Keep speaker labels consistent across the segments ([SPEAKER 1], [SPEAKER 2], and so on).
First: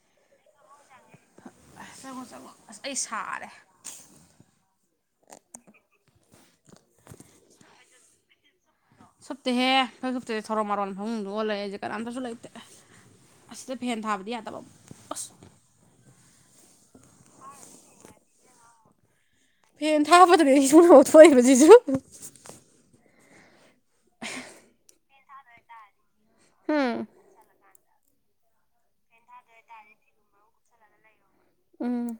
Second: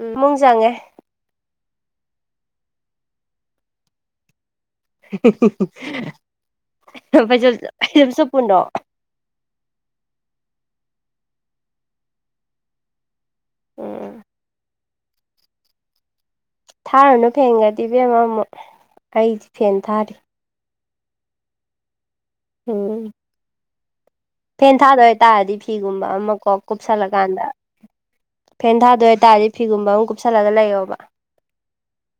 [SPEAKER 1] ꯎꯝ ꯃꯨꯡ ꯆꯪꯉꯦ
[SPEAKER 2] ꯑꯁ ꯆꯪꯉꯣ ꯆꯪꯉꯣ ꯑꯁ ꯑꯩ ꯁꯥꯔꯦ
[SPEAKER 1] ꯍꯤ ꯍꯨꯡ ꯍꯨꯡ ꯍꯨꯡ ꯍꯍ ꯐꯩꯖꯨꯞ ꯐꯩꯖꯨꯞ ꯁꯨꯄꯨꯅꯣ
[SPEAKER 2] ꯁꯨꯞꯇꯦꯍꯦ ꯐꯩꯖꯨꯞ ꯁꯨꯞꯇꯦ ꯊꯔꯣ ꯃꯥꯔꯣꯟ ꯐꯃꯨꯡꯗ ꯑꯣꯜꯂꯦ ꯑꯩꯖꯦ ꯀꯅꯥꯝꯇꯁꯨ ꯂꯩꯇꯦ ꯑꯁꯤꯗ ꯐꯦꯟ
[SPEAKER 1] ꯎꯝ
[SPEAKER 2] ꯊꯥꯕꯗꯤ ꯌꯥꯗꯕ ꯑꯝ
[SPEAKER 1] ꯊꯥꯔꯨꯅꯨ ꯐꯦꯡꯒꯥꯗꯤ ꯏꯕꯦꯝꯃ ꯑꯃꯨꯛ ꯑꯩꯗꯤ
[SPEAKER 2] ꯐꯦꯟ ꯊꯥꯕꯗꯨꯅꯦ ꯑꯩꯁꯤꯡꯨꯡ ꯑꯣꯠꯊꯣꯛꯏꯕꯣ ꯁꯤꯁꯨ
[SPEAKER 1] ꯎꯝ ꯐꯦꯟ ꯊꯥꯗꯣꯏ ꯍꯥꯏꯇꯥꯔꯗꯤ ꯐꯤꯒꯨꯝꯕ ꯑꯃ ꯀꯣ
[SPEAKER 2] ꯎꯝ
[SPEAKER 1] ꯀꯨꯞꯁꯜꯂꯀꯥꯟꯗ ꯐꯦꯟ ꯊꯥꯗ ꯑꯗꯨ ꯑꯣꯏꯇꯥꯔꯗꯤ ꯐꯤꯒꯨꯝꯕ ꯑꯃ ꯀꯨꯞꯁꯜꯂꯒ ꯂꯩꯌꯣꯕ
[SPEAKER 2] ꯎꯝ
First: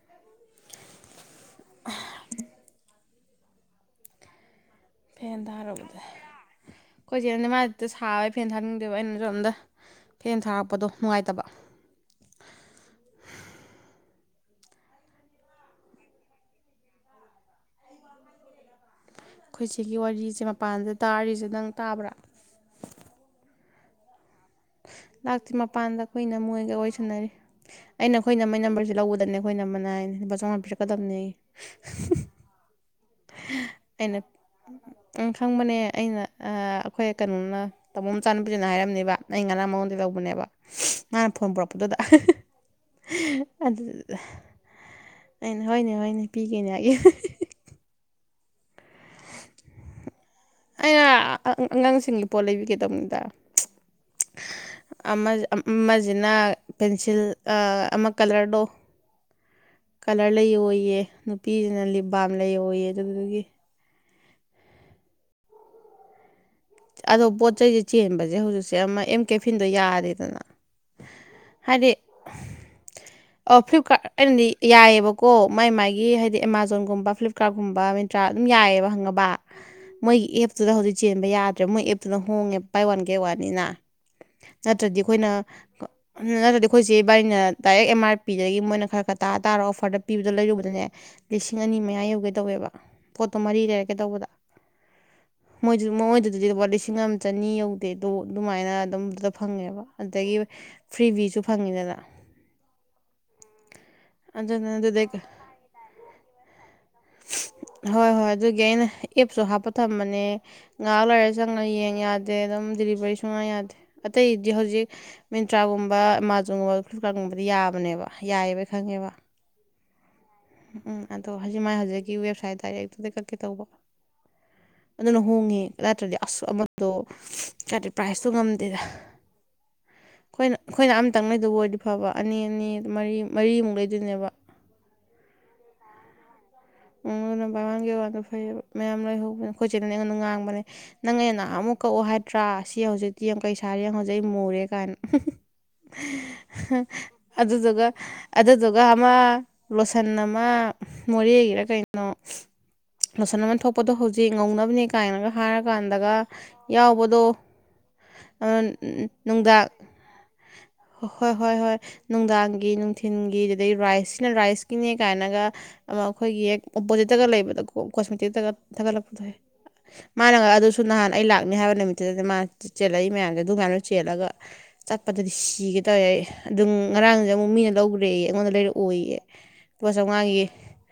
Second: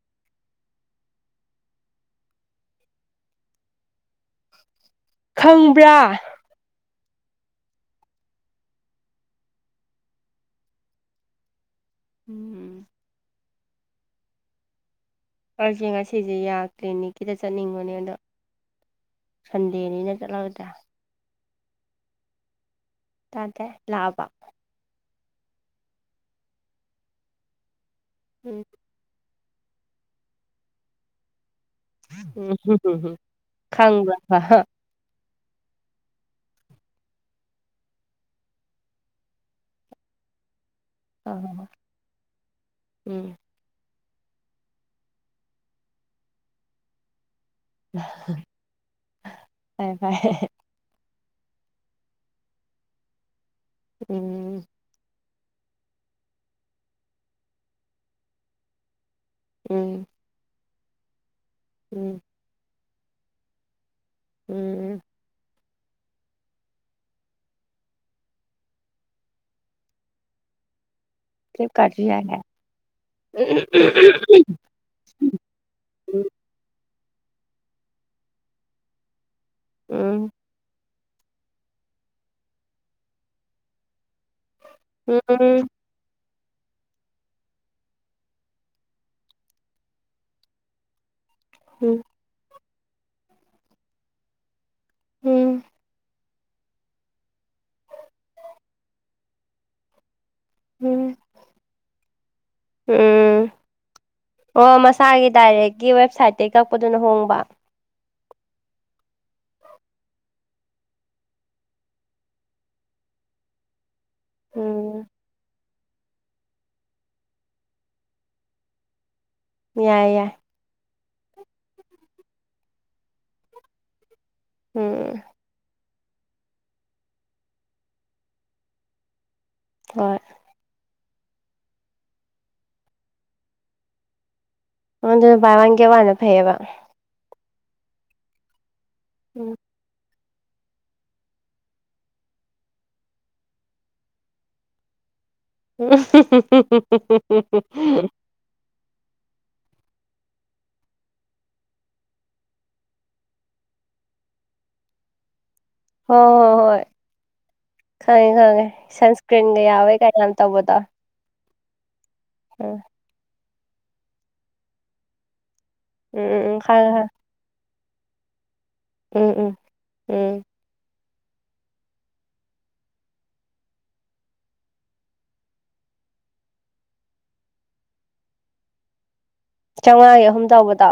[SPEAKER 2] ꯐꯦꯟ
[SPEAKER 1] ꯈꯪꯕ꯭ꯔꯥ
[SPEAKER 2] ꯊꯥꯔꯕꯗ ꯑꯩꯈꯣꯏꯁꯦꯅꯗꯤ ꯃꯥꯥꯏꯗ ꯁꯥꯕ ꯐꯦꯟ ꯊꯥꯅꯤꯡꯗꯦꯕ ꯑꯩꯅꯁꯨ ꯑꯝꯇ ꯐꯦꯟ ꯊꯥꯔꯛꯄꯗꯣ ꯅꯨꯡꯉꯥꯏꯇꯕ
[SPEAKER 1] ꯎꯝ ꯑꯩꯁꯦ ꯉꯁꯤꯁꯦ ꯌꯥ ꯀ꯭ꯂꯤꯅꯤꯛꯀꯤꯗ ꯆꯠꯅꯤꯡꯕꯅꯦ ꯑꯗꯣ
[SPEAKER 2] ꯑꯩꯈꯣꯏ ꯁꯤꯒꯤ
[SPEAKER 1] ꯁꯟꯗꯦꯅꯤꯅ
[SPEAKER 2] ꯋꯥꯔꯤꯁꯦ
[SPEAKER 1] ꯆꯠꯂꯔꯣꯏꯗ꯭ꯔꯥ
[SPEAKER 2] ꯃꯄꯥꯟꯗ ꯇꯥꯔꯤꯁꯦ ꯅꯪ ꯇꯥꯕ꯭ꯔꯥ
[SPEAKER 1] ꯇꯗ ꯂꯥꯛꯕ
[SPEAKER 2] ꯂꯥꯛꯇ꯭ ꯃꯄꯥꯟꯗ ꯑꯩꯈꯣꯏꯅ ꯃꯣꯏꯒ ꯑꯣꯏꯁꯟꯅꯔꯤ ꯑꯩꯅ ꯑꯩꯈꯣꯏꯅ ꯃꯣꯏ
[SPEAKER 1] ꯎꯝ
[SPEAKER 2] ꯅꯝꯕꯔꯁꯦ ꯂꯧꯕꯗꯅꯦꯣ ꯑꯩꯈꯣꯏ ꯅ ꯃꯅꯥꯏ ꯂꯨꯄꯥ ꯆꯥꯝꯃꯉꯥ ꯄꯤꯔꯛꯀꯗꯕꯅꯤ
[SPEAKER 1] ꯎꯝ ꯍꯝ ꯍꯝ ꯍꯝ
[SPEAKER 2] ꯑꯩꯅ ꯎ ꯈꯪꯕꯅꯦ ꯑꯩꯅ ꯑꯩꯈꯣꯏ ꯀꯩꯅꯣꯅ ꯇꯥꯃꯣꯝ ꯆꯥꯟꯅ ꯄꯨꯁꯤꯅ ꯍꯥꯏꯔꯝꯅꯦꯕ ꯑꯩ ꯉꯔꯥꯡ ꯃꯉꯣꯟꯗ ꯂꯧꯕꯅꯦꯕ ꯃꯥꯅ ꯐꯣꯟ ꯄꯨꯔꯛꯄꯗꯨꯗ
[SPEAKER 1] ꯎꯝ
[SPEAKER 2] ꯑꯗꯨꯗꯨꯗ ꯑꯩꯅ ꯍꯣꯏꯅꯦ ꯍꯣꯏꯅꯦ ꯄꯤꯒꯅꯦꯒꯤ
[SPEAKER 1] ꯐꯩꯌꯦ ꯐꯩꯌꯦ
[SPEAKER 2] ꯑꯩꯅ ꯑꯉꯥꯡꯁꯤꯡꯒꯤ ꯄꯣꯠ ꯂꯩꯕꯤꯒꯗꯕꯅꯤꯗ
[SPEAKER 1] ꯎꯝ
[SPEAKER 2] ꯑꯃꯁꯤꯅ ꯄꯦꯟꯁꯤꯜ ꯑꯃ ꯀꯂꯔꯗꯣ
[SPEAKER 1] ꯎꯝ
[SPEAKER 2] ꯀꯂꯔ ꯂꯩ ꯑꯣꯏꯌꯦ ꯅꯨꯄꯤꯁꯤꯅ ꯂꯤꯞ
[SPEAKER 1] ꯎꯝ
[SPEAKER 2] ꯕꯥꯝ ꯂꯩ ꯑꯣꯏꯌꯦ ꯑꯗꯨꯗꯒꯤ
[SPEAKER 1] ꯎꯝ
[SPEAKER 2] ꯑꯗꯣ ꯄꯣꯠ ꯆꯩꯁꯦ ꯆꯦꯟꯕꯁꯦ ꯍꯧꯖꯤꯛꯁꯦ ꯑꯃ ꯑꯦꯝ ꯀꯦꯐꯤꯟꯗꯣ ꯌꯥꯔꯦꯗꯅ
[SPEAKER 1] ꯐꯂꯤꯞ ꯀꯥꯔꯠ꯭ ꯌꯥꯏ ꯍꯥꯏ
[SPEAKER 2] ꯑꯣ
[SPEAKER 1] ꯎꯝ ꯎꯝ
[SPEAKER 2] ꯐ꯭ꯂꯤꯞꯀꯥꯔꯠ ꯑꯩꯅꯗꯤ ꯌꯥꯏꯑꯕ ꯀꯣ ꯃꯥꯏ ꯃꯥꯥꯏꯒꯤ ꯍꯥꯏꯗꯤ ꯑꯦꯃꯥꯖꯣꯟꯒꯨꯝꯕ ꯐ꯭ꯂꯤꯞꯀꯥꯔꯠꯀꯨꯝꯕ ꯃꯤꯟꯇ꯭ꯔꯥ ꯑꯗꯨꯝ ꯌꯥꯏꯑꯕ ꯍꯪꯉꯕ ꯃꯣꯏꯒꯤ
[SPEAKER 1] ꯎꯝ
[SPEAKER 2] ꯑꯦꯞꯇꯨꯗ ꯍꯧꯖꯤꯛ ꯆꯦꯟꯕ ꯌꯥꯗ꯭ꯔꯦ ꯃꯣꯏ ꯑꯦꯞꯇꯨꯅ ꯍꯣꯡꯉꯦ ꯕꯥꯏ ꯋꯥꯟ ꯀꯦ ꯋꯥꯟꯅꯤꯅ ꯅꯠꯇ꯭ꯔꯗꯤ ꯑꯩꯈꯣꯏꯅ ꯅꯠꯇ꯭ꯔꯗꯤ ꯑꯩꯈꯣꯏꯁꯦ ꯕꯥꯏꯅ ꯗꯥꯏꯔꯦꯛ ꯑꯦꯝ ꯑꯥꯔ ꯄꯤꯗꯒꯤ ꯃꯣꯏꯅ ꯈꯔ ꯈꯔ ꯇꯥꯔ ꯇꯥꯔ ꯑꯣꯐꯔꯗ ꯄꯤꯕꯗ ꯂꯩꯔꯕꯅꯦ ꯂꯤꯁꯤꯡ ꯑꯅꯤ
[SPEAKER 1] ꯎꯝ
[SPEAKER 2] ꯃꯌꯥ
[SPEAKER 1] ꯎꯝ
[SPEAKER 2] ꯌꯧꯒꯦ ꯇꯧꯋꯦꯕ ꯄꯣꯠꯇꯣ ꯃꯔꯤ ꯂꯩꯔꯛꯀꯦ ꯇꯧꯕꯗ ꯃꯣꯏ ꯃꯣꯏꯗꯨꯗꯗꯤ ꯄꯣꯠ ꯂꯤꯁꯤꯡ ꯑꯃ ꯆꯅꯤ ꯌꯧꯗꯦꯗꯣ ꯑꯗꯨꯃꯥꯏꯅ ꯑꯗꯨꯝꯗꯨꯗ ꯐꯪꯉꯦꯕ ꯑꯗꯨꯗꯒꯤ
[SPEAKER 1] ꯎꯝ
[SPEAKER 2] ꯐ꯭ꯔꯤꯚꯤꯁꯨ ꯐꯪꯉꯤꯗꯅ
[SPEAKER 1] ꯎꯝ
[SPEAKER 2] ꯑꯗꯨꯅ
[SPEAKER 1] ꯑꯣ
[SPEAKER 2] ꯑꯗꯨꯗꯩ
[SPEAKER 1] ꯃꯁꯥꯒꯤ ꯗꯥꯏꯔꯦꯛꯀꯤ ꯋꯦꯕꯁꯥꯏꯠꯇꯩꯒꯤ ꯀꯛꯄꯗꯨꯅ ꯍꯣꯡꯕ
[SPEAKER 2] ꯍꯣꯏ ꯍꯣꯏ ꯑꯗꯨꯒꯤ ꯑꯩꯅ ꯑꯦꯞꯁꯨ ꯍꯥꯞꯄ ꯊꯝꯕꯅꯦ ꯉꯥꯏꯍꯥꯛ ꯂꯣꯏꯔ ꯆꯪꯅ ꯌꯦꯡ ꯌꯥꯗꯦ ꯑꯗꯨꯝ ꯗꯤꯂꯤꯚꯔꯤ ꯁꯨꯡꯅ ꯌꯥꯗꯦ ꯑꯇꯩꯗꯤ ꯍꯧꯖꯤꯛ
[SPEAKER 1] ꯎꯝ
[SPEAKER 2] ꯃꯤꯟꯇ꯭ꯔꯥꯒꯨꯝꯕ ꯒꯕ ꯑꯦꯃꯥꯖꯣꯟꯒꯨꯝꯕ ꯐ꯭ꯂꯤꯞꯀꯥꯔꯠꯒꯨꯝꯕꯗꯤ ꯌꯥꯕꯅꯦꯕ ꯌꯥꯏꯌꯦꯕꯩ ꯈꯪꯉꯦꯕ
[SPEAKER 1] ꯌꯥꯏ ꯌꯥꯏ
[SPEAKER 2] ꯎꯝ ꯎꯝ ꯑꯗꯣ ꯍꯧꯖꯤꯛ ꯃꯥꯏ ꯍꯧꯖꯤꯛꯀꯤ ꯋꯦꯕꯁꯥꯏꯠ ꯗꯥꯏꯔꯦꯛꯇꯨꯗ ꯀꯛꯀꯦ ꯇꯧꯕ ꯑꯗꯨꯅ
[SPEAKER 1] ꯎꯝ
[SPEAKER 2] ꯍꯣꯡꯉꯦ ꯅꯠꯇ꯭ꯔꯗꯤ ꯑꯁ ꯑꯃꯗꯣ ꯀꯗꯦ ꯄ꯭ꯔꯥꯏꯖꯇꯣ ꯉꯝꯗꯦꯗ
[SPEAKER 1] ꯍꯣꯏ
[SPEAKER 2] ꯑꯩꯈꯣꯏꯅ ꯑꯩꯈꯣꯏꯅ ꯑꯃꯇꯪ ꯂꯩꯗꯕ ꯑꯣꯏꯔꯗꯤ ꯐꯕ ꯑꯅꯤ ꯑꯅꯤ ꯃꯔꯤ ꯃꯔꯤꯃꯨꯛ ꯂꯩꯗꯣꯏꯅꯦꯕ
[SPEAKER 1] ꯃ ꯑꯗꯨ ꯥꯔꯒꯦ ꯋꯥꯅ ꯐꯩꯕ
[SPEAKER 2] ꯅ ꯃꯃꯥꯡꯒꯤ ꯋꯥꯗ ꯐꯩꯕ ꯃꯌꯥꯝ
[SPEAKER 1] ꯎꯝ
[SPEAKER 2] ꯂꯣꯏꯍꯧꯕꯅꯦ ꯈꯣꯠꯆꯤꯂ ꯑꯩꯉꯣꯟꯗ ꯉꯥꯡꯕꯅꯦ ꯅꯪ ꯑ ꯅꯍ ꯑꯃꯨꯛ ꯀꯛꯑꯣ ꯍꯥꯏꯗ꯭ꯔꯥ ꯁꯤ ꯍꯧꯖꯤꯛꯇꯤ ꯑꯃꯡ ꯀꯩ ꯁꯥꯔꯦ ꯌꯦ ꯍꯧꯖꯤꯛ ꯑꯩ ꯃꯨꯔꯦ ꯀꯥꯏꯅ
[SPEAKER 1] ꯎ
[SPEAKER 2] ꯑꯗꯨꯗꯨꯒ
[SPEAKER 1] [unintelligible]
[SPEAKER 2] ꯑꯗꯨꯗꯨꯒ ꯑꯃ ꯂꯣꯁꯟ ꯑꯃ ꯃꯣꯔꯦꯒꯤꯔ ꯀꯩꯅꯣ ꯂꯣꯁꯟꯟ ꯊꯣꯛꯄꯗꯣ ꯍꯧꯖꯤꯛ ꯉꯧꯅꯕꯅꯦ ꯁꯥꯏꯅꯒ ꯍꯥꯏꯔꯀꯥꯟꯗꯒ
[SPEAKER 1] ꯍꯣꯏ ꯍꯣꯏ ꯍꯣꯏ
[SPEAKER 2] ꯌꯥꯎꯕꯗꯣ
[SPEAKER 1] ꯈꯪꯉꯦ ꯈꯪꯉꯦ ꯁꯟꯁ꯭ꯀ꯭ꯔꯤꯟꯒ ꯌꯥꯎꯋꯦ ꯀꯅ ꯇꯧꯕꯗꯣ
[SPEAKER 2] ꯍ ꯍꯣꯏ ꯍꯣꯏ ꯍꯣꯏ ꯅꯨꯡꯗꯥꯡꯒꯤ
[SPEAKER 1] ꯎꯝ
[SPEAKER 2] ꯅꯨꯡꯊꯤꯟꯜꯒꯤ ꯑꯗꯨꯗꯩ ꯔꯥꯏꯁꯁꯤꯅ ꯔꯥꯏꯁꯀꯤꯅꯦ ꯀꯥꯏꯅꯒ ꯑꯃ
[SPEAKER 1] ꯎꯝ ꯎꯝ
[SPEAKER 2] ꯑꯩꯈꯣꯏꯒꯤ
[SPEAKER 1] ꯎꯝ
[SPEAKER 2] ꯍꯦꯛ
[SPEAKER 1] ꯈꯪꯉꯦ ꯈꯪꯉꯦ
[SPEAKER 2] ꯑꯣꯄꯣꯖꯤꯠꯇꯒ ꯂꯩꯕꯗ ꯀꯣꯁꯃꯦꯇꯤꯛꯇꯒ ꯊꯥꯒꯠꯂꯛꯄꯗ
[SPEAKER 1] ꯎꯝ ꯎꯝ ꯎꯝ
[SPEAKER 2] ꯃꯥꯅꯒ ꯑꯗꯨꯁꯨ ꯁꯨ ꯅꯍꯥꯟ ꯑꯩ ꯂꯥꯛꯅꯤ ꯍꯥꯏꯕ ꯅꯨꯃꯤꯠꯇꯨꯗꯗꯤ ꯃꯥ ꯆꯦꯜꯂꯛꯏ ꯃꯌꯥꯝꯁꯦ ꯑꯗꯨ ꯌꯥꯝꯌꯥꯝꯅ ꯆꯦꯜꯂꯒ ꯆꯠꯄꯗꯗꯤ ꯁꯤꯒꯦ ꯇꯧꯋꯦꯏ ꯑꯗꯨꯝ ꯉꯔꯥꯡꯁꯦ ꯑꯃꯨꯛ ꯃꯤꯅ ꯂꯧꯈ꯭ꯔꯦ ꯑꯩꯉꯣꯟꯗ ꯂꯩꯔꯛꯑꯣꯏꯌꯦ ꯄꯣꯠꯆ
[SPEAKER 1] ꯆꯥꯝꯃꯉꯥꯒꯤ ꯑꯍꯨꯝ
[SPEAKER 2] ꯉꯥꯡꯏꯌꯦ
[SPEAKER 1] ꯇꯧꯕꯗꯣ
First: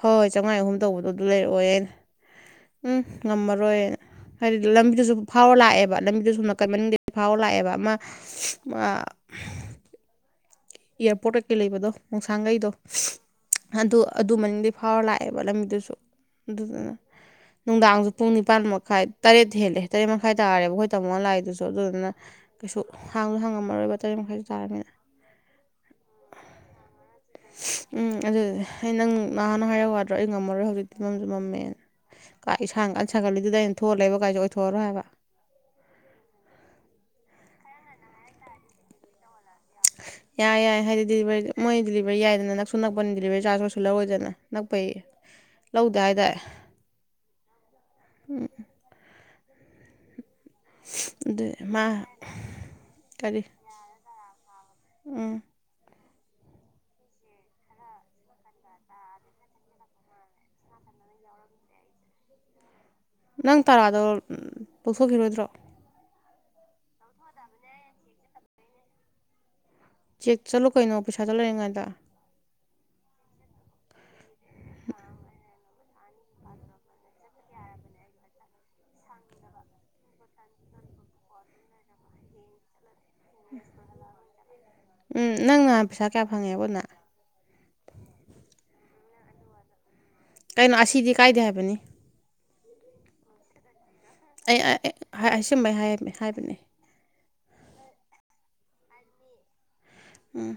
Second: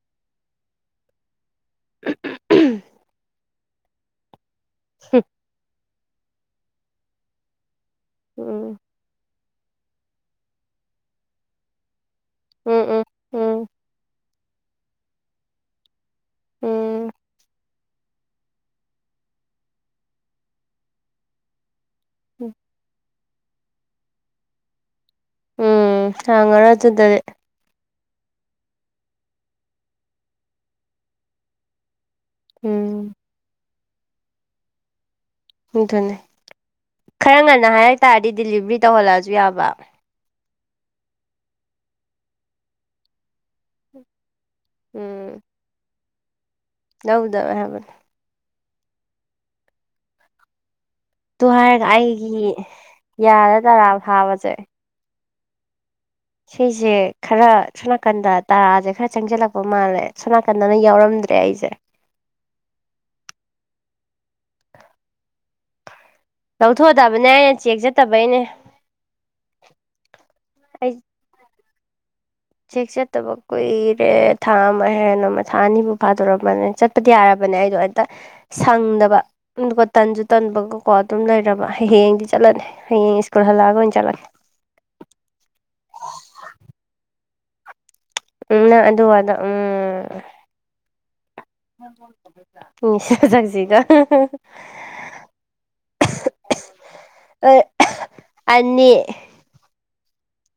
[SPEAKER 2] ꯍꯣꯏ ꯍꯣꯏ ꯆꯥꯝꯃꯉꯥ ꯑꯍꯨꯝ ꯇꯧꯕꯗꯣ ꯑꯗꯨ ꯂꯩꯔꯛꯑꯣ ꯑꯩꯅ ꯎꯝ ꯉꯝꯃꯔꯣꯏꯅ ꯍꯥꯏꯗꯤ ꯂꯝꯕꯤꯗꯨꯁꯨ ꯐꯥꯎꯔ ꯂꯥꯛꯑꯦꯕ ꯂꯝꯕꯤꯗꯨ ꯁꯨꯝ ꯅꯥꯀꯟ ꯃꯅꯨꯡꯗ ꯐꯥꯎꯔ ꯂꯥꯛꯑꯦꯕ ꯑꯃ
[SPEAKER 1] ꯎꯝ
[SPEAKER 2] ꯑ ꯏꯌꯥꯔꯄꯣꯔꯠ ꯀꯩꯀꯩ ꯂꯩꯕꯗꯣ ꯃꯣꯡꯁꯥꯡꯒꯩꯗꯣ
[SPEAKER 1] ꯎꯝ ꯎꯝ ꯎꯝ ꯎꯝ
[SPEAKER 2] ꯑꯗꯨ ꯑꯗꯨ ꯃꯅꯤꯡꯗꯤ ꯐꯥꯎꯔ ꯂꯥꯛꯑꯦꯕ ꯂꯝꯕꯤꯗꯨꯁꯨ ꯑꯗꯨꯗꯨꯅ
[SPEAKER 1] ꯎꯝ
[SPEAKER 2] ꯅꯨꯡꯗꯥꯡꯁꯨ ꯄꯨꯡ ꯅꯤꯄꯥꯟ ꯃꯈꯥꯏ ꯇꯔꯦꯠ ꯍꯦꯜꯂꯦ ꯇꯔꯦꯠ ꯃꯈꯥꯏ ꯇꯥꯔꯦꯕ ꯍꯣꯏ ꯇꯃꯣ ꯂꯥꯏꯏꯗꯨꯁꯨ ꯑꯗꯨꯅ ꯑꯗꯨꯅ ꯀꯩꯁꯨ ꯍꯥꯡꯗꯣ ꯍꯥꯡꯉꯝꯃꯔꯣꯏꯕ ꯇꯔꯦꯠ ꯃꯈꯥꯏꯁꯨ ꯇꯥꯔꯕꯃꯤꯅ
[SPEAKER 1] ꯎ ꯍꯥꯡꯉ ꯔ ꯑꯗꯨꯗ ꯂꯩ
[SPEAKER 2] ꯎꯝ ꯑꯗꯨꯗꯤ ꯑꯩ ꯅꯪ ꯅꯍꯥꯟꯅ ꯍꯥꯏꯔꯛ ꯋꯥꯗ꯭ꯔꯣ ꯑꯩ ꯉꯝꯃꯔꯣꯏ ꯍꯧꯖꯤꯛꯇꯤ ꯃꯝꯁꯨ ꯃꯝꯃꯦꯅ ꯀꯥ
[SPEAKER 1] ꯎꯝ
[SPEAKER 2] ꯏꯁꯥꯡꯒꯥꯟ ꯁꯥꯥꯡꯒꯠꯂꯤꯗꯨꯗ ꯑꯩꯅ ꯊꯣꯜꯂꯦꯕ ꯀꯥꯏꯦ ꯑꯣꯏꯊꯣꯛꯔꯣꯏ ꯍꯥꯏꯕ
[SPEAKER 1] ꯑꯗꯨꯅꯦ ꯈꯔ ꯉꯟꯅ ꯍꯥꯏꯔꯛ ꯇꯥꯔꯗꯤ ꯗꯤꯂꯤꯕꯔꯤ ꯇꯧꯍꯜꯂꯛꯑꯁꯨ ꯌꯥꯕ
[SPEAKER 2] ꯌꯥꯏ ꯌꯥꯏ ꯍꯥꯏꯗꯤ ꯗꯤꯂꯤꯚꯔꯤ ꯃꯣꯏ ꯗꯤꯂꯤꯚꯔꯤ ꯌꯥꯏꯗꯅ ꯅꯛꯁꯨ ꯅꯛꯄꯅꯤ ꯗꯤꯂꯤꯚꯔꯤ ꯆꯥꯔꯖ ꯑꯣꯏꯔꯁꯨ ꯂꯧꯔꯣꯏꯗꯅ ꯅꯛꯄꯩ ꯂꯧꯗꯥ ꯍꯥꯏꯗꯦ
[SPEAKER 1] ꯂꯧꯗꯕ ꯍꯥꯏꯕꯅꯦ
[SPEAKER 2] ꯑ
[SPEAKER 1] ꯇꯨ ꯍꯥꯏꯔꯒ ꯑꯩꯒꯤ ꯌꯥꯗ ꯇꯔꯥ ꯊꯥꯕꯁꯦ
[SPEAKER 2] ꯎ
[SPEAKER 1] ꯁꯤꯁꯦ ꯈꯔ ꯁꯣꯝ ꯅꯥꯀꯟꯗ ꯇꯔꯥꯁꯦ ꯈꯔ ꯆꯪꯁꯤꯜꯂꯛꯄ ꯃꯥꯜꯂꯦ ꯁꯣꯝ ꯅꯥꯀꯟꯗꯅ ꯌꯥꯎꯔꯝꯗ꯭ꯔꯦ ꯑꯩꯁꯦ
[SPEAKER 2] ꯅꯪ ꯇꯔꯥꯗꯣ ꯂꯧꯊꯣꯛꯈꯤꯔꯣꯏꯗ꯭ꯔꯣ
[SPEAKER 1] ꯂꯧꯊꯣꯛꯗꯕꯅꯦ ꯑꯩꯅ ꯆꯦꯛ ꯆꯠꯇꯕꯩꯅꯦ
[SPEAKER 2] ꯆꯦꯛ ꯆꯠꯂꯨ
[SPEAKER 1] ꯑꯩꯁꯦ
[SPEAKER 2] ꯀꯩꯅꯣ ꯄꯩꯁꯥ ꯆꯠꯂꯔꯤꯉꯩꯗ
[SPEAKER 1] ꯆꯦꯛ ꯆꯠꯇꯕ ꯀꯨꯏꯔꯦ ꯊꯥ ꯑꯃ ꯍꯦꯟ ꯑꯃ ꯊꯥ ꯑꯅꯤꯐꯥꯎ ꯐꯥꯗꯣꯔꯝꯕꯅꯦ ꯆ ꯗꯤ ꯌꯥꯔꯕꯅꯦ ꯑꯩꯗꯣ ꯍꯦꯛꯇ ꯁꯪꯗꯕ ꯑꯗꯨꯒꯣ ꯇꯟꯁꯨ ꯇꯟꯕꯒꯀꯣ ꯑꯗꯨꯝ ꯂꯩꯔꯕ ꯍꯌꯦꯡꯗꯤ ꯆꯠꯂꯅꯤ ꯍꯌꯦꯡ ꯄꯨꯜ ꯍꯜꯂꯑꯒ ꯑꯣꯏꯅ ꯆꯂꯦ
[SPEAKER 2] ꯎꯝ ꯅꯪꯅꯥꯟ ꯄꯩꯁꯥ ꯀꯌꯥ ꯐꯪꯉꯦꯕꯅ
[SPEAKER 1] ꯎꯝ ꯅꯪ ꯑꯗꯨ ꯑꯗ ꯎꯝ
[SPEAKER 2] ꯀꯩꯅꯣ ꯑꯁꯤꯗꯤ ꯀꯥꯏꯗꯦ ꯍꯥꯏꯕꯅꯤ
[SPEAKER 1] ꯎ ꯆꯛꯁꯤꯒ
[SPEAKER 2] ꯑꯩ ꯑꯁꯨꯝꯕ ꯍꯥꯏꯔꯝꯃꯦ ꯍꯥꯏꯕꯅꯦ
[SPEAKER 1] ꯑ ꯑꯅꯤ
[SPEAKER 2] ꯎꯝ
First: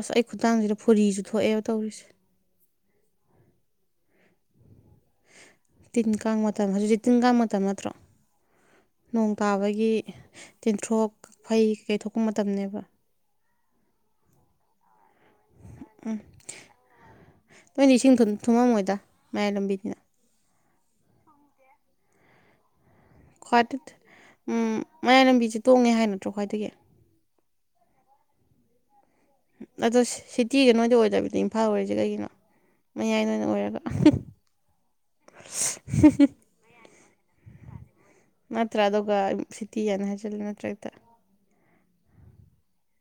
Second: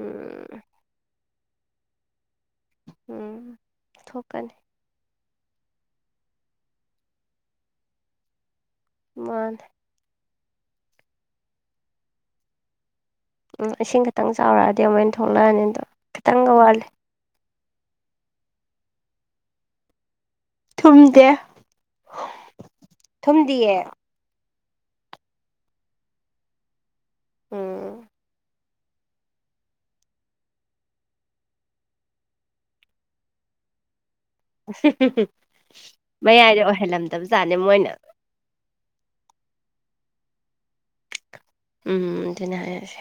[SPEAKER 2] ꯑꯁ ꯑꯩ ꯈꯨꯊꯥꯡꯁꯤꯗ ꯐꯨꯣꯔꯤꯁꯨ ꯊꯣꯛꯑꯦꯕ ꯇꯧꯔꯤꯁꯦ
[SPEAKER 1] ꯎꯝ ꯊꯣꯛꯀꯅꯤ
[SPEAKER 2] ꯇꯤꯟ ꯀꯥꯡ ꯃꯇꯝ ꯍꯧꯖꯤꯛꯁꯤ ꯇꯤꯟ ꯀꯥꯡ ꯃꯇꯝ ꯅꯠꯇ꯭ꯔꯣ ꯅꯣꯡ
[SPEAKER 1] ꯃꯥꯅꯦ
[SPEAKER 2] ꯇꯥꯕꯒꯤ ꯇꯦꯟꯊ꯭ꯔꯣꯛ ꯐꯩꯩ ꯀꯩꯊ ꯊꯣꯛꯄ ꯃꯇꯝꯅꯦꯕ
[SPEAKER 1] ꯎꯝ ꯏꯁꯤꯡ ꯈꯤꯇꯪ ꯆꯥꯎꯔꯛꯑꯗꯤ ꯑꯃꯣꯏꯅ ꯊꯣꯛꯂꯛꯑꯅꯤ ꯑꯗꯣ ꯈꯤꯇꯪꯒ ꯋꯥꯠꯂꯦ
[SPEAKER 2] ꯂꯣꯏ ꯏꯁꯤꯡ ꯊꯨꯝꯃꯝꯃꯣꯏꯗ ꯃꯌꯥꯏ ꯂꯝꯕꯤꯅꯤꯅ
[SPEAKER 1] ꯊꯨꯝꯗꯦ
[SPEAKER 2] ꯈ꯭ꯇ
[SPEAKER 1] ꯊꯨꯝꯗꯤꯌꯦ
[SPEAKER 2] ꯃꯌꯥꯏ ꯂꯝꯕꯤꯁꯦ ꯇꯣꯡꯉꯦ ꯍꯥꯏ ꯅꯠꯇ꯭ꯔꯣ ꯈ꯭ꯋꯥꯏꯗꯒꯤ
[SPEAKER 1] ꯎꯥ
[SPEAKER 2] ꯑꯗꯣ ꯁꯤꯇꯤꯒ ꯅꯣꯏꯗꯤ ꯑꯣꯏꯗꯕꯤꯗ ꯏꯝꯐꯥꯜ ꯑꯣꯏꯔꯤꯁꯦ ꯀꯩꯒꯤꯅꯣ ꯃꯌꯥꯏꯅ ꯅꯣꯏꯅ ꯑꯣꯏꯅ ꯑꯣꯏꯔꯒ
[SPEAKER 1] ꯃꯌꯥꯏꯗ ꯑꯣꯏꯍꯜꯂꯝꯗꯕꯖꯥꯠꯅꯦ ꯃꯣꯏꯅ
[SPEAKER 2] ꯅꯠꯇ꯭ꯔꯥ ꯑꯗꯨꯒ ꯁꯤꯇꯤ ꯍꯥꯏꯅ ꯍꯥꯏꯖꯜꯂꯦ ꯅꯠꯇ꯭ꯔꯒꯗ
[SPEAKER 1] ꯎꯝ ꯑꯗꯨꯅ ꯍꯥꯏꯔꯁꯦ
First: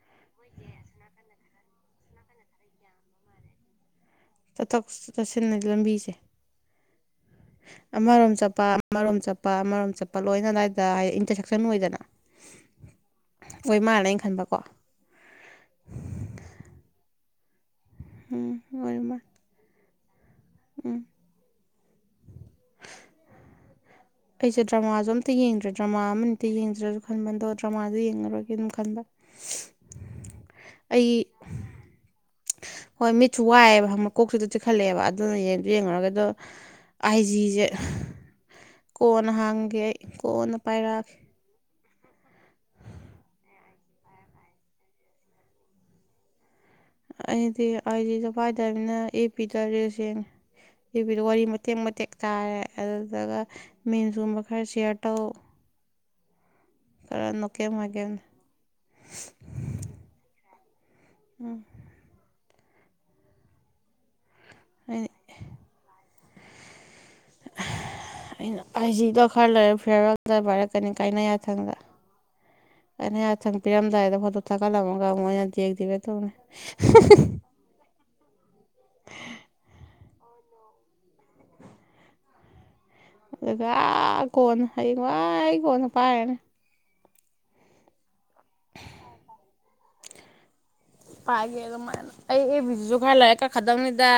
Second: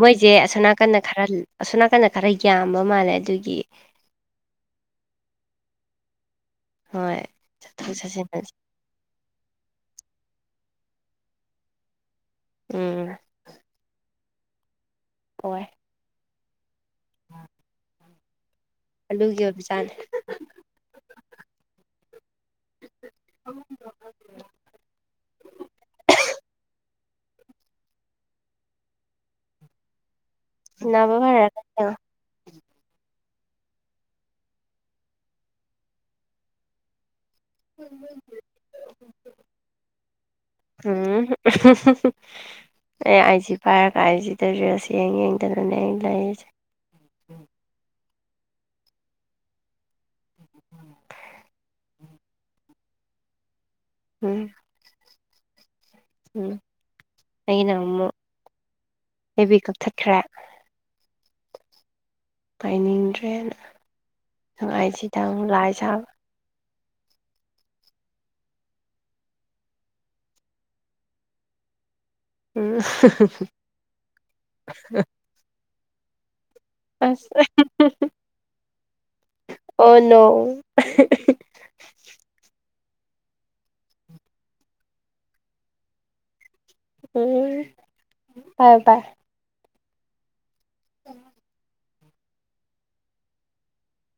[SPEAKER 1] ꯃꯣꯏꯁꯦ ꯑꯁꯣꯝ ꯅꯥꯀꯟꯗ ꯈꯔ ꯑꯁꯣ ꯅꯥꯀꯟꯗ ꯈꯔ ꯌꯥꯝꯕ ꯃꯥꯜꯂꯦ ꯑꯗꯨꯒꯤ
[SPEAKER 2] ꯆꯠꯊꯣꯛ ꯆꯠꯁꯤꯟꯅ ꯂꯝꯕꯤꯁꯦ
[SPEAKER 1] ꯍꯣꯏ ꯆꯠꯊꯣꯛ ꯆꯠꯁꯤꯟ
[SPEAKER 2] ꯑꯃꯔꯣꯝ ꯆꯠꯄ ꯑꯃꯔꯣꯝ ꯆꯠꯄ ꯑꯃꯔꯣꯝ ꯆꯠꯄ ꯂꯣꯏꯅ ꯑꯗꯥꯏꯗ ꯏꯟꯇꯔꯁꯦꯛꯁꯟ ꯑꯣꯏꯗꯅ
[SPEAKER 1] ꯎꯝ
[SPEAKER 2] ꯑꫭꯏ ꯃꯥꯜꯂꯦ ꯑꯩꯈꯟꯕꯀꯣ
[SPEAKER 1] ꯑꫭꯏ ꯎ [unintelligible]
[SPEAKER 2] ꯍꯝ
[SPEAKER 1] ꯑꯗꯨꯒꯤ ꯑꯣꯏꯕ ꯖꯥꯠꯅꯤ
[SPEAKER 2] ꯎꯝ ꯑꯩꯁꯦ ꯗ꯭ꯔꯃꯥꯁꯨ ꯑꯝꯇ ꯌꯦꯡꯗ꯭ꯔꯦ ꯗ꯭ꯔꯃꯥ ꯑꯝꯃꯅꯤꯇ ꯌꯦꯡꯖꯤꯔꯁꯨ ꯈꯟꯕ ꯑꯗꯣ ꯗ꯭ꯔꯃꯥꯗ ꯌꯦꯡꯉꯔꯣꯏꯒꯦ ꯑꯗꯨꯝ ꯈꯟꯕ [inaudible]
[SPEAKER 1] ꯅꯥꯕ ꯐꯔꯒ ꯍꯥꯏꯌꫭ
[SPEAKER 2] ꯍꯣꯏ ꯃꯤꯠꯁꯨ ꯋꯥꯏꯑꯦꯕ ꯈꯪꯕ ꯀꯣꯛꯁꯤꯖꯨ ꯆꯤꯛꯈꯠꯂꯛꯑꯦꯕ ꯑꯗꯨꯅ ꯌꯦꯡꯖꯨ ꯌꯦꯡꯉꯔꫭꯏꯒꯦ ꯑꯗꯨ ꯑꯥꯏꯖꯤꯖꯦ ꯀꯣꯟꯅ ꯍꯥꯡꯒꯦ ꯀꯣꯟꯅ ꯄꯥꯏꯔꯛꯑꯒꯦ
[SPEAKER 1] [unintelligible] ꯑꯩ ꯑꯥꯏ ꯖꯤ ꯄꯥꯏꯔꯒ ꯑꯩꯖꯤꯗ ꯔꯤꯜꯁ ꯌꯦꯡ ꯌꯦꯡꯗꯅꯅꯦ ꯑꯩ ꯂꯩꯔꯤꯁꯦ
[SPEAKER 2] ꯑꯩꯗꯤ ꯑꯥꯏꯗꯤꯗꫭ ꯄꯥꯏꯗꯕꯅꯤꯅ ꯑꯦꯞ ꯕꯤꯗ ꯔꯤꯜꯁ ꯌꯦꯡꯉꯦ ꯑꯦꯞꯕꯤꯗ ꯋꯥꯔꯤ ꯃꯇꯦꯛ ꯃꯇꯦꯛ ꯇꯥꯔꯦ ꯑꯗꯨꯗꯨꯒ ꯃꯤꯟꯁꯀꯨꯝꯕ
[SPEAKER 1] ꯎꯝ
[SPEAKER 2] ꯈꯔ ꯁꯤꯌꯔ ꯇꯧ
[SPEAKER 1] ꯎꯝ
[SPEAKER 2] ꯈꯔ
[SPEAKER 1] ꯑꯩꯒꯤꯅ
[SPEAKER 2] ꯅꯣꯀꯦꯝ
[SPEAKER 1] ꯑꯃꯨꯛ
[SPEAKER 2] ꯃꯥꯏꯀꯦꯝꯅ
[SPEAKER 1] ꯑꯦꯞꯕꯤ ꯀꯛꯊꯠꯈ꯭ꯔꯦ
[SPEAKER 2] ꯎꯝ
[SPEAKER 1] ꯄꯥꯏꯅꯤꯡꯗ꯭ꯔꯦꯅ ꯑꯗꯨꯒ
[SPEAKER 2] ꯑꯩꯅ
[SPEAKER 1] ꯑꯥꯏꯖꯤꯗꯃꯨꯛ ꯂꯥꯏ ꯁꯥꯕ
[SPEAKER 2] ꯑꯩꯅ ꯑꯥꯏꯖꯤꯗꯣ ꯈꯔ ꯂꯩꯔ ꯐꯤꯌꯔꯋꯦꯜꯗ ꯄꯥꯏꯔꯛꯀꯅꯤ ꯀꯥꯏꯅ ꯌꯥꯊꯪꯗ
[SPEAKER 1] ꯎꯝ
[SPEAKER 2] ꯀꯥꯏꯅ ꯌꯥꯊꯪ ꯄꯤꯔꯝꯗꯥꯏꯗ ꯐꫭꯇꫭ ꯊꯥꯒꯠꯂꯝꯃꯒ ꯑꯃꯨꯛ ꯑꯩꯅ ꯗꯤꯑꯦꯛꯇꯤꯕꯦꯠ ꯇꯧꯅꯤ
[SPEAKER 1] ꯑꯁ
[SPEAKER 2] ꯍ [unintelligible]
[SPEAKER 1] ꯑꯣꯅꫭ
[SPEAKER 2] ꯑꯗꯨꯒ ꯀꯣꯟꯅ ꯍꯌꯦꯡ ꯋꯥꯏ‌ ꯑꯩ ꯀꯣꯟꯅ ꯄꯥꯏꯔꯅꯤ
[SPEAKER 1] ꯎꯝ ꯄꯥꯏꯌꯨ ꯄꯥꯏꯌꯨ
[SPEAKER 2] ꯕꯤꯝ [unintelligible] ꯄꯥꯏꯒꯦ ꯑꯗꯨꯃꯥꯏꯅ ꯑꯩ ꯑꯦꯞꯕꯤꯁꯤꯁꯨ ꯈꯔ ꯂꯩꯔ ꯀꯛꯈꯔꯗꯝꯅꯤꯗ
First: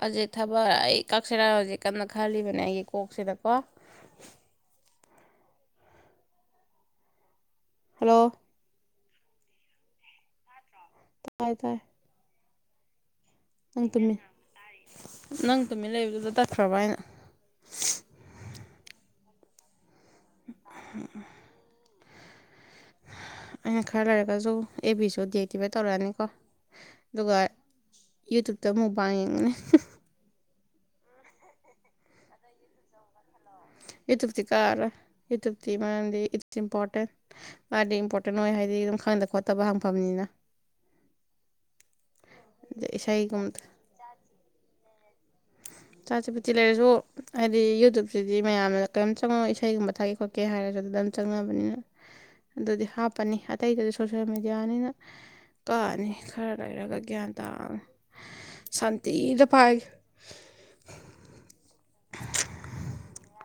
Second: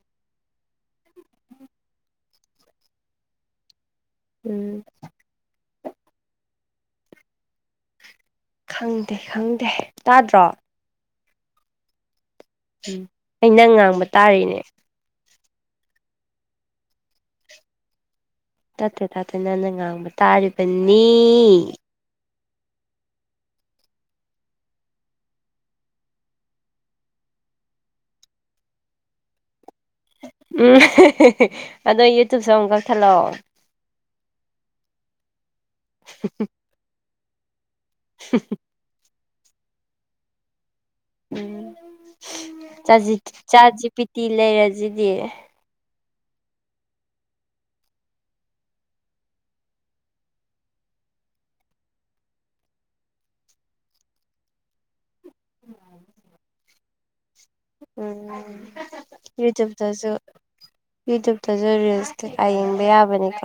[SPEAKER 2] ꯍꯧꯖꯤꯛ ꯊꯕꯛ ꯑꯩ ꯀꯛꯁꯤꯔ ꯍꯧꯖꯤꯛ ꯀꯟꯅ ꯈꯜꯂꯤꯕꯅꯦ ꯑꯩꯒꯤ ꯀꯣꯛꯁꯤꯗꯀꯣ
[SPEAKER 1] ꯎꯝ
[SPEAKER 2] ꯍꯜꯂꯣ
[SPEAKER 1] ꯈꯪꯗꯦ ꯈꯪꯗꯦ ꯇꯥꯗ꯭ꯔꯣ
[SPEAKER 2] ꯇꯥꯏ ꯇꯥꯏ
[SPEAKER 1] ꯎꯝ ꯑꯩꯅꯪ
[SPEAKER 2] ꯅꯪ
[SPEAKER 1] ꯉꯥꯡꯕ
[SPEAKER 2] ꯇꯨꯃꯤꯟ
[SPEAKER 1] ꯇꯥꯔꯤꯅꯦ
[SPEAKER 2] ꯅꯪ ꯇꯨꯃꯤꯟꯅ ꯂꯩꯕꯗꯨꯗ ꯇꯠꯈ꯭ꯔꯕ ꯍꯥꯏꯅ
[SPEAKER 1] ꯇꯠꯇꯦ ꯇꯠꯇꯦ ꯅꯪꯅ ꯉꯥꯡꯕ ꯇꯥꯔꯤꯕꯅꯤ
[SPEAKER 2] ꯑꯩꯅ ꯈꯔ ꯂꯩꯔꯒꯖꯨ ꯑꯦꯞꯕꯤꯁꯨ ꯗꯤꯑꯦꯛꯇꯤꯕꯦꯠ ꯇꯧꯔꯛꯑꯅꯤꯀꯣ ꯑꯗꯨꯒ ꯌꯨꯇꯨꯞꯇ ꯃꯨꯛꯕꯥꯡ ꯌꯦꯡꯉꯅꯤ
[SPEAKER 1] ꯎꯝ ꯑꯗꯣ ꯌꯨꯇꯨꯞꯁꯨ ꯑꯃꯨꯛ ꯀꯛꯊꯠꯂꫭ
[SPEAKER 2] ꯌꯨꯇꯨꯞꯇꯗꯤ ꯀꯛ ꯑꯔꫭꯏ ꯌꯨꯇꯨꯞꯇꯤ ꯃꯥꯗꯤ ꯏꯠꯁ ꯏꯝꯄꯣꯔꯇꯦꯟ ꯃꯥꯗꯤ ꯏꯝꯄꯣꯔꯇꯦꯟ ꯑꯣꯏ ꯍꯥꯏꯗꯤ ꯑꯗꯨꯝ ꯈꯪꯗ ꯈꯣꯠꯇꯕ ꯍꯪꯐꯝꯅꯤꯅ
[SPEAKER 1] ꯎꯝ
[SPEAKER 2] ꯑꯗ
[SPEAKER 1] ꯆꯥꯠꯖꯤ
[SPEAKER 2] ꯏꯁꯩꯒꯨꯝꯕꯗ
[SPEAKER 1] ꯆꯥꯠꯖꯤꯄꯤꯇꯤ ꯂꯩꯔꯖꯤꯗꯤ
[SPEAKER 2] ꯆꯥꯠꯖꯤꯄꯤꯇꯤ ꯂꯩꯔꯖꯨ ꯍꯥꯏꯗꯤ ꯌꯨꯇꯨꯞꯁꯤꯗꯤ ꯃꯌꯥꯝꯅ ꯀꯔꯤꯝ ꯆꯪꯉꯣꯏ ꯏꯁꯩꯒꯨꯝꯕ ꯊꯥꯀꯦ ꯈꯣꯠ ꯀꯦ ꯍꯥꯏꯔꯖꯨ ꯑꯗꯨꯗ ꯑꯗꯨꯝ ꯆꯪꯅꯕꯅꯤꯅ ꯑꯗꯨꯗꯤ ꯍꯥꯞꯄꯅꯤ ꯑꯇꯩꯗꯗꯤ ꯁꯣꯁꯦꯜ ꯃꯦꯗꯤꯌꯥꯅꯤꯅ ꯀꯛꯑꯅꯤ ꯈꯔ ꯂꯩꯔꯒ ꯒ꯭ꯌꯥꯟ ꯇꯥꯅ ꯁꯥꯟꯇꯤꯗ ꯄꯥꯥꯏꯒꯦ
[SPEAKER 1] ꯖꯨ ꯌꯨꯇꯨꯞꯇꯖꯨ ꯔꯤꯜꯁ ꯀꯩꯀꯥ ꯌꯦꯡꯕ ꯌꯥꯕꯅꯤꯀꯣ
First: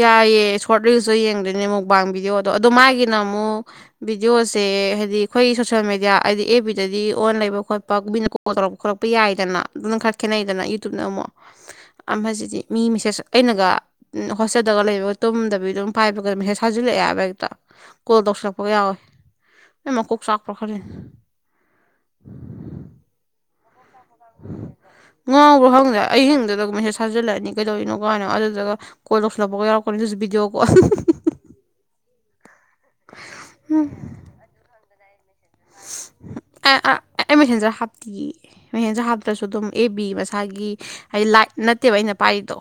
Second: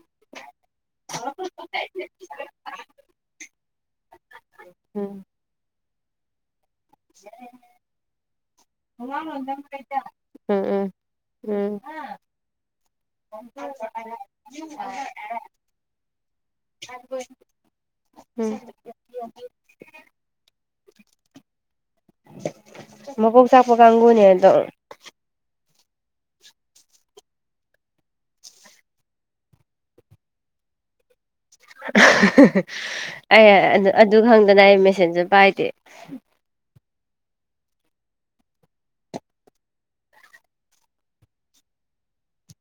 [SPEAKER 2] ꯌꯥꯏꯌꯦ ꯁꯣꯔꯠ ꯔꯤꯜꯁꯇꯣ ꯌꯦꯡꯗꯣꯏꯅꯦ ꯃꯨꯛꯕꯥꯡ ꯚꯤꯗꯤꯌꯣꯗꯣ ꯑꯗꯣ ꯃꯥꯒꯤꯅ ꯑꯃꯨꯛ ꯕꯤꯗꯤꯑꯣꯁꯦ ꯍꯥꯏꯗꯤ
[SPEAKER 1] ꯎꯝ
[SPEAKER 2] ꯑꯩꯈꯣꯏ ꯁꯣꯁꯦꯜ ꯃꯦꯗꯤꯌꯥ ꯍꯥꯏꯗꯤ ꯑꯦꯐꯕꯤꯗꯗꯤ ꯑꯣꯟ ꯂꯩꯕ ꯈꯣꯠꯄ ꯃꯤꯅ ꯀꯣꯜ ꯇꯧꯔꯛꯄ ꯈꯣꯠꯛꯄ ꯌꯥꯏꯗꯅ ꯑꯗꯨꯅ ꯈꯔ
[SPEAKER 1] ꯎꯝ
[SPEAKER 2] ꯈꯦꯠꯅꯩꯗꯅ
[SPEAKER 1] ꯎꯝ
[SPEAKER 2] ꯌꯨꯇ꯭ꯌꯨꯞꯇꯅ ꯑꯃꯨꯛ
[SPEAKER 1] ꯎꯝ
[SPEAKER 2] ꯑꯃꯖꯤꯗꯤ ꯃꯤ ꯃꯦꯁꯦꯖ ꯑꯩꯅꯒ ꯍꯣꯁꯇꯦꯜꯗꯒ ꯂꯩꯕꯒ ꯇꯨꯝꯗꯕꯤ ꯑꯗꯨꯝ ꯄꯥꯏꯕꯒ ꯃꯦꯁꯦꯖ ꯊꯥꯖꯤꯜꯂꯛꯑꯦ ꯍꯥꯏꯕ ꯍꯦꯛꯇ ꯀꯣꯜ
[SPEAKER 1] ꯎꯝ
[SPEAKER 2] ꯇꯧꯁꯤꯜꯂꯛꯄꯒ ꯌꯥꯎꯋꯦ ꯑꯩ ꯃꯀꯣꯛ ꯆꯥꯛꯄ꯭ꯔꯣ ꯈꯗꯤꯅꯦ [inaudible]
[SPEAKER 1] ꯃꯀꯣꯛ ꯆꯥꯛꯄ ꯀꯥꯡꯒꯨꯅꯦꯗꯣ
[SPEAKER 2] ꯉꯥꯎꯕ꯭ꯔꯣ ꯈꯪꯗ꯭ꯔꯦ ꯑꯩꯍꯤꯡꯗꯨꯗꯒ ꯃꯁꯦꯖ ꯊꯥꯖꯤꯜꯂꯛꯑꯅꯤ ꯀꯩꯗꯧꯔꯤꯅꯣ ꯀꯥꯏꯅꯣ ꯑꯗꯨꯗꯨꯒ ꯀꯣꯜ ꯇꯧꯁꯜꯂꯛꯄꯒ ꯌꯥꯎꯔꯛꯀꯅꯤ ꯑꯗꯨꯁꯨ ꯕꯤꯗꯤꯑꯣ ꯀꯣꯜ
[SPEAKER 1] ꯑꯩ ꯑꯗꯨ ꯈꯪꯗꯅ ꯑꯩ ꯃꯦꯁꯦꯟꯖꯔ ꯄꯥꯏꯗꯦ
[SPEAKER 2] ꯑꯩ ꯃꯦꯁꯦꯟꯖꯔ ꯍꯥꯞꯇꯤ ꯑꯩ ꯑꯗꯨ ꯍꯥꯞꯇ꯭ꯔꯁꯨ ꯑꯗꯨꯝ ꯑꯦꯐꯕꯤ ꯃꯁꯥꯒꯤ ꯍꯥꯏꯗꯤ ꯂꯥꯏꯠ ꯅꯠꯇꯦꯕ ꯑꯩꯅ ꯄꯥꯏꯔꯤꯗꯣ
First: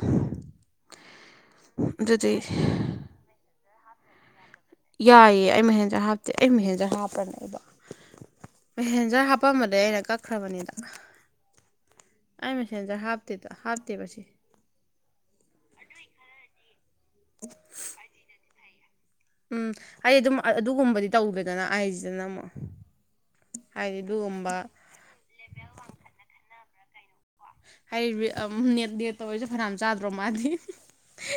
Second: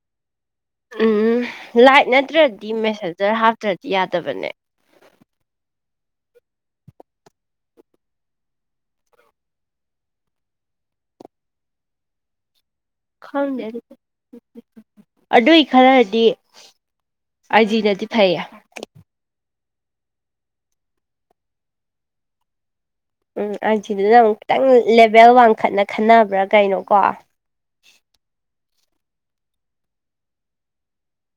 [SPEAKER 1] ꯎꯝ ꯂꯥꯏꯠ
[SPEAKER 2] ꯑꯗꯨꯗꯤ
[SPEAKER 1] ꯅꯠꯇ꯭ꯔꯗꯤ ꯃꯦꯁꯦꯟꯖꯔ ꯍꯥꯞꯇ꯭ꯔꯗꯤ ꯌꯥꯗꯕꯅꯦ
[SPEAKER 2] ꯌꯥꯏꯌꯦ ꯑꯩ ꯃꯍꯦꯟꯖꯔ ꯍꯥꯞꯇꯦ ꯑꯩ ꯃꯦꯁꯦꯟꯖꯔ ꯍꯥꯞꯄꯅꯦꯕ ꯃꯦꯁꯦꯟꯖꯔ ꯍꯥꯞꯄꯝꯗꯩ ꯑꯩꯅ ꯀꯛꯈ꯭ꯔꯕꯅꯤꯗ ꯑꯩ ꯃꯦꯁꯦꯟꯖꯔ ꯍꯥꯞꯇꯦꯗ
[SPEAKER 1] ꯈꯪꯗꯦ ꯑꯗꯨ
[SPEAKER 2] ꯍꯥꯞꯇꯦꯕ ꯑꯁꯦꯡ
[SPEAKER 1] ꯑꯗꯨꯏ ꯈꯔꯗꯤ ꯑꯥꯏꯖꯤꯅꯗꯤ ꯐꯩꯌꯦ
[SPEAKER 2] ꯎꯝ ꯑꯩ ꯑꯗꯨꯝ ꯑꯗꯨꯒꯨꯝꯕꯗꯤ ꯇꯧꯗꯦꯗꯅ ꯑꯏꯖꯤꯗꯅ ꯑꯃꯨꯛ
[SPEAKER 1] ꯎꯝ
[SPEAKER 2] ꯍꯥꯏꯗꯤ
[SPEAKER 1] ꯑꯏꯖꯤꯗꯨꯅ ꯑꯃꯨꯛ ꯈꯤꯇꯪ
[SPEAKER 2] ꯑꯗꯨꯒꯨꯝꯕ
[SPEAKER 1] ꯂꯦꯕꯦꯜ ꯋꯥꯡꯈꯠꯅ ꯈꯟꯅꯕ꯭ꯔꯥ ꯀꯩꯅꯣꯀꯣ
[SPEAKER 2] ꯍꯥꯏꯔꯤ ꯑꯃꯨꯛ ꯅꯦꯠ ꯇꯑꯣꯏꯁꯨ ꯐꯅꯌꯥꯝ ꯆꯥꯗ꯭ꯔꯣ ꯃꯥꯗꯤ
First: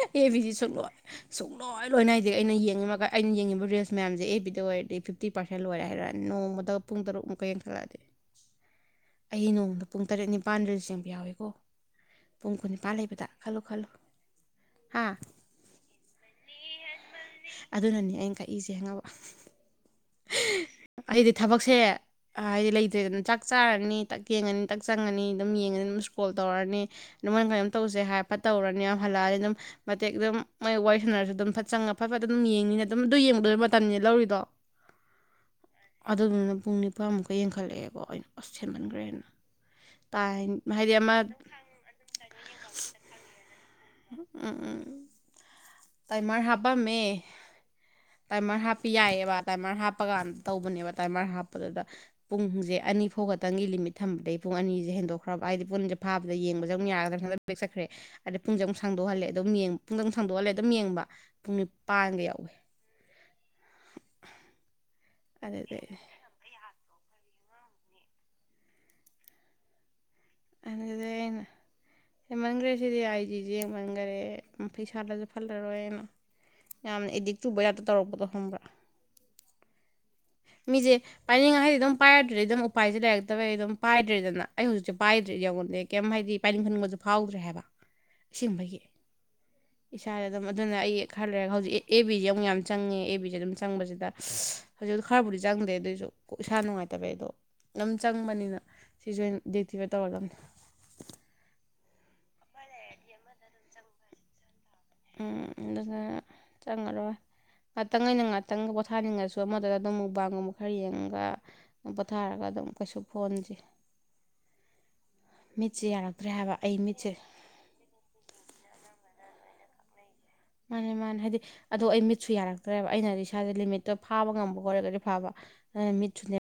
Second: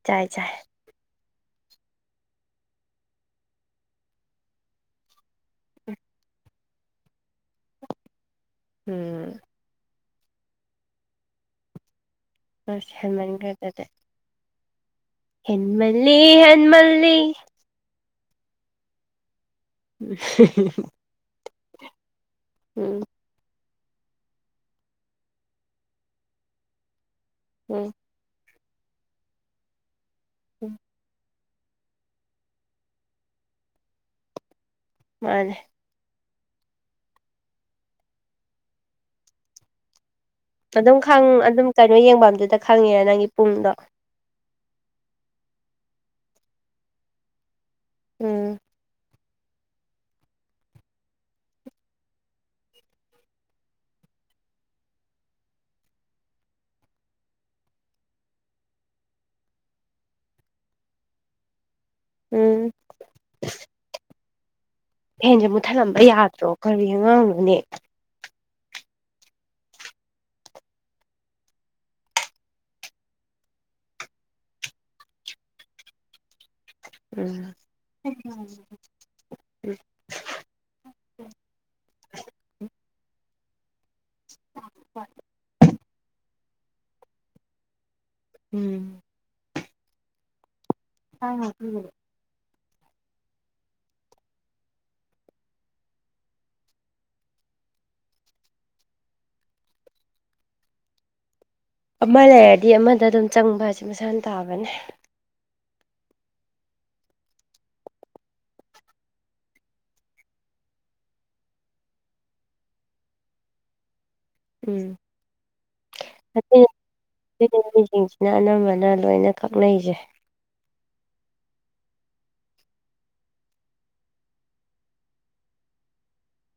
[SPEAKER 1] ꯆꯥꯏ
[SPEAKER 2] ꯑꯦꯕꯤꯗꯤ
[SPEAKER 1] ꯆꯥꯏ
[SPEAKER 2] ꯁꯨꯛꯂꯣꯏ ꯁꯨꯡꯂꯣꯏ ꯂꯣꯏ ꯅꯥꯏꯗꯦ ꯑꯩꯅ ꯌꯦꯡꯉꯤ ꯃꯈꯩ ꯑꯩꯅ ꯌꯦꯡꯉꯤꯕ ꯔꯤꯜꯁ ꯃꯌꯥꯝꯁꯦ ꯑꯦꯐꯕꯤꯗ ꯑꯣꯏꯔꯗꯤ ꯐꯤꯞꯇꯤ ꯄꯔꯁꯦꯟ ꯂꯣꯏꯔꯦ ꯍꯥꯏꯔꯛꯅꯤ ꯅꯣꯡꯃꯗ ꯄꯨꯡ ꯇꯔꯨꯛ ꯃꯨꯛꯀ ꯌꯦꯡꯈꯠꯂꯛꯑꯗꯤ
[SPEAKER 1] ꯎꯝ
[SPEAKER 2] ꯑꯩꯗꯤ ꯅꯣꯡꯃꯗ ꯄꯨꯡ ꯇꯔꯦꯠ ꯅꯤꯄꯥꯟ ꯔꯤꯜꯁ ꯌꯦꯡꯕ ꯌꯥꯎꯋꯤꯀꯣ ꯄꯨꯡ
[SPEAKER 1] ꯑꯁ
[SPEAKER 2] ꯀꯨꯟꯅꯤꯄꯥꯥꯟ ꯂꯩꯕꯗ ꯈꯜꯂꯨ
[SPEAKER 1] ꯍꯦꯟꯃꯟꯈ꯭ꯔꯦꯗꯨꯗꯤ
[SPEAKER 2] ꯈꯜꯂꯨ ꯍꯥ
[SPEAKER 1] ꯍꯦꯟꯃꯜꯂꯤ ꯍꯣꯟꯃꯜꯂꯤ
[SPEAKER 2] ꯑꯗꯨꯅꯅꯦ ꯑꯩꯅ ꯀꯛꯏꯁꯦ ꯍꯪꯉꯕ
[SPEAKER 1] [unintelligible] [inaudible]
[SPEAKER 2] ꯑꯩꯗꯤ ꯊꯕꯛꯁꯦ ꯍꯥꯏꯗꯤ
[SPEAKER 1] ꯎꯝ
[SPEAKER 2] ꯂꯩꯇ꯭ꯔꯦꯗꯅ ꯆꯥꯛ ꯇꯛ ꯆꯥꯔꯅꯤ ꯇꯛ ꯌꯦꯡꯉꯅꯤ ꯇꯛ ꯆꯪꯉꯅꯤ ꯑꯗꯨꯝ ꯌꯦꯡꯉꯅꯤ ꯑꯗꯨꯝ ꯁ꯭ꯀ꯭ꯔꯣꯜ ꯇꯧꯔꯅꯤ ꯑꯗꯨꯃꯥꯏꯅ ꯀꯩꯅꯣꯝ
[SPEAKER 1] ꯎꯝ
[SPEAKER 2] ꯇꯧꯁꯦ ꯍꯥꯏꯕ ꯇꯧꯔꯅꯤ ꯌꯥꯝ ꯍꯜꯂꯛꯑꯅꯤ ꯑꯗꯨꯝ ꯃꯇꯦꯛ ꯑꯗꯨꯝ
[SPEAKER 1] ꯎꯝ
[SPEAKER 2] ꯃꯣꯏ ꯁꯥꯟꯅꯔꯁꯨ ꯑꯗꯨꯝ ꯐꯠ ꯆꯪꯉ ꯐꯠ ꯐꯠ ꯑꯗꯨꯝ ꯌꯦꯡꯅꯤꯅ ꯑꯗꯨꯝ ꯑꯗꯨ ꯌꯦꯡꯕꯗ ꯃꯇꯝꯅꯤ ꯂꯧꯔꯤꯗꯣ
[SPEAKER 1] ꯃꯥꯅꯦ
[SPEAKER 2] ꯑꯗꯨꯗꯨꯅ ꯄꯨꯡ ꯅꯤꯄꯥꯟꯃꯨꯛꯀ ꯌꯦꯡꯈꯠꯂꯛꯑꯦꯀꯣ ꯑꯩꯅ ꯑꯁ ꯁꯦꯝꯃꯟꯈ꯭ꯔꯦꯅ ꯇꯥꯏ ꯍꯥꯏꯗꯤ
[SPEAKER 1] ꯑꯗꯨꯝ
[SPEAKER 2] ꯑꯃ
[SPEAKER 1] ꯈꯪ ꯑꯗꯨꯝ ꯀꯩꯅꯣ ꯌꯦꯡꯕꯝꯗꯨꯗ ꯈꯪꯉꯤꯔ ꯅꯪꯒꯤ ꯄꯨꯡꯗꯣ
[SPEAKER 2] ꯎꯝ ꯎꯝ ꯇꯥꯏꯃꯔ ꯍꯥꯞꯄꯝꯃꯦ
[SPEAKER 1] ꯎꯝ
[SPEAKER 2] ꯇꯥꯏꯃꯔ ꯍꯥꯞꯄ ꯌꯥꯏꯑꯦꯕ ꯇꯥꯏꯃꯔ ꯍꯥꯞꯄꯀꯥꯟꯗ ꯇꯧꯕꯅꯦꯕ ꯇꯥꯏꯃꯔ ꯍꯥꯞꯄꯗꯨꯗ ꯄꯨꯡꯁꯦ ꯑꯅꯤ ꯐꯥꯎ ꯈꯛꯇꯪꯒꯤ ꯂꯤꯃꯤꯠ ꯊꯝꯕꯗꯒꯤꯩ ꯄꯨꯡ ꯑꯅꯤꯁꯦ ꯍꯦꯟꯗꯣꯛꯈ꯭ꯔꯕ ꯍꯥꯏꯗꯤ ꯄꯨꯟꯁꯦ ꯐꯕꯗ ꯌꯦꯕꯗ ꯑꯃꯨꯛ ꯌꯥꯒꯗ꯭ꯔꯥ ꯕꯦꯛ ꯆꯠꯈ꯭ꯔꯦ ꯑꯗꯩ ꯄꯨꯡꯖꯦ ꯑꯃꯨꯛ ꯁꯥꯡꯗꯣꯛꯍꯜꯂꯦ ꯑꯗꯨꯝ ꯌꯦꯡ ꯄꯨꯡ ꯑꯃꯨ ꯁꯥꯡꯗꯣꯛꯍꯜꯂꯦ ꯑꯗꯨꯝ ꯌꯦꯡꯕ ꯄꯨꯡ ꯅꯤꯄꯥꯟꯒ ꯌꯥꯎꯋꯦ
[SPEAKER 1] [unintelligible] ꯍꯦꯟꯖꯦ
[SPEAKER 2] ꯑꯗꯨꯗꯩ
[SPEAKER 1] ꯃꯨꯠꯊꯠꯂꯝꯕ ꯌꯥꯗ꯭ꯔꯣ ꯀꯔꯤ ꯑꯉꯥꯡꯅꯣꯅꯦ
[SPEAKER 2] ꯑꯗꯨꯅꯦ ꯍꯦꯟꯃꯟꯈ꯭ꯔꯦ ꯁꯤꯗꯤ ꯑꯥꯏ ꯖꯤꯁꯦ ꯌꯦꯡꯃꯟꯈ꯭ꯔꯦ ꯄꯩꯁꯥꯗꯁꯨ ꯐꯜꯂꯔꯣꯏꯅ ꯌꯥꯝꯅ ꯑꯦꯗꯤꯛ
[SPEAKER 1] ꯎꯝ
[SPEAKER 2] ꯆꯨꯕꯩ ꯇꯥꯏꯞꯇ ꯇꯧꯔꯛꯄꯗꯣ ꯈꯪꯕ꯭ꯔꯥ ꯃꯤꯁꯦ ꯄꯥꯏꯅꯤꯡꯉꯥꯏꯗꯤ ꯑꯗꯨꯝ ꯄꯥꯏꯔꯗꯨ꯭ꯔꯗꯤ ꯑꯗꯨꯝ ꯎꯄꯥꯏꯁꯦ ꯂꯩꯔꯛꯇꯕꯩ ꯑꯗꯨꯝ ꯄꯥꯏꯗ꯭ꯔꯦꯗꯅ ꯑꯩ ꯍꯧꯖꯤꯛꯁꯦ ꯄꯥꯏꯗ꯭ꯔꯦ ꯌꯦꯡꯉꯨꯗꯦ ꯀꯩꯝ ꯍꯥꯏꯗꯤ ꯄꯥꯏꯅꯤꯡꯍꯟꯅꯤꯡꯕꯁꯨ ꯐꯥꯎꯗ꯭ꯔꯦ ꯍꯥꯏꯕ ꯏꯁꯦꯡꯕꯒꯤ
[SPEAKER 1] ꯎꯝ
[SPEAKER 2] ꯏꯁꯥꯗ ꯑꯗꯨꯝ ꯑꯗꯨꯅ ꯑꯩ ꯈꯔ ꯂꯩꯔꯒ ꯍꯧꯖꯤꯛ ꯑꯦ ꯕꯤꯗꯤ ꯑꯃꯨꯛ ꯌꯥꯝ ꯆꯪꯉꯦ ꯑꯦꯐꯕꯤꯁꯦ ꯑꯗꯨꯝ ꯆꯪꯕꯁꯤꯗ ꯍꯧꯖꯤꯛ ꯈꯔꯕꯨꯗꯤ ꯆꯪꯗꯦ ꯑꯗꯨꯑꯣꯏꯁꯨ ꯀ ꯏꯁꯥ ꯅꯨꯡꯉꯥꯏꯇꯕ ꯑꯗꯣ ꯑꯗꯨꯝ ꯆꯪꯕꯅꯤꯅ [unintelligible] ꯊꯤꯕ ꯇꯧꯔꯒꯅꯦ
[SPEAKER 1] ꯑꯃ ꯂꯩꯔꯗꯤ ꯑꯃꯗ ꯑꯗꯨꯝ ꯆꯪꯕ ꯍꯥꯏꯁꯦ ꯃꯁꯥꯅ ꯇꯥꯕꯅꯦ
[SPEAKER 2] ꯎꯝ ꯑꯗꯨꯅ ꯆꯪꯉꯔꯣꯏ ꯉꯥꯛꯇꯪ ꯑꯩꯅ ꯉꯥꯛꯇꯪꯒ ꯄꯣꯊꯥꯅꯤꯡꯉꯁꯨ ꯑꯃꯗꯨꯗ ꯑꯗꯨꯝ ꯃꯨꯛꯕꯥꯡꯒꯨꯝꯕ ꯈꯔ ꯌꯦꯡꯉꯒ ꯄꯣꯊꯥꯔꯒ ꯑꯗꯨꯝ ꯀꯩꯁꯨ ꯐꯣꯟꯁꯤ
[SPEAKER 1] ꯎꯝ
[SPEAKER 2] ꯃꯤꯠꯁꯦ ꯌꯥꯔꯛꯇ꯭ꯔꯦ ꯍꯥꯏꯕ ꯑꯩ ꯃꯤꯠꯁꯦ
[SPEAKER 1] ꯁꯤꯅꯤ ꯃꯤꯁꯤꯡꯁꯤꯅ ꯑꯅꯝꯕꯅ ꯂꯣꯏꯅ ꯀꯛꯅꯩꯁꯦ
[SPEAKER 2] ꯃꯥꯅꯦ ꯃꯥꯅꯦ ꯍꯥꯏꯗꯤ ꯑꯗꯣ ꯑꯩ ꯃꯤꯠꯁꯨ ꯌꯥꯔꯛꯇ꯭ꯔꯦꯕ ꯑꯩꯅꯗꯤ ꯏꯁꯥꯥꯁꯦ ꯂꯤꯃꯤꯠꯇꯣ ꯐꯥꯕ ꯉꯝꯕ ꯈ ꯑꯣꯏꯔꯒꯗꯤ ꯐꯥꯕ ꯑ ꯃꯤꯠꯁꯨꯅꯦ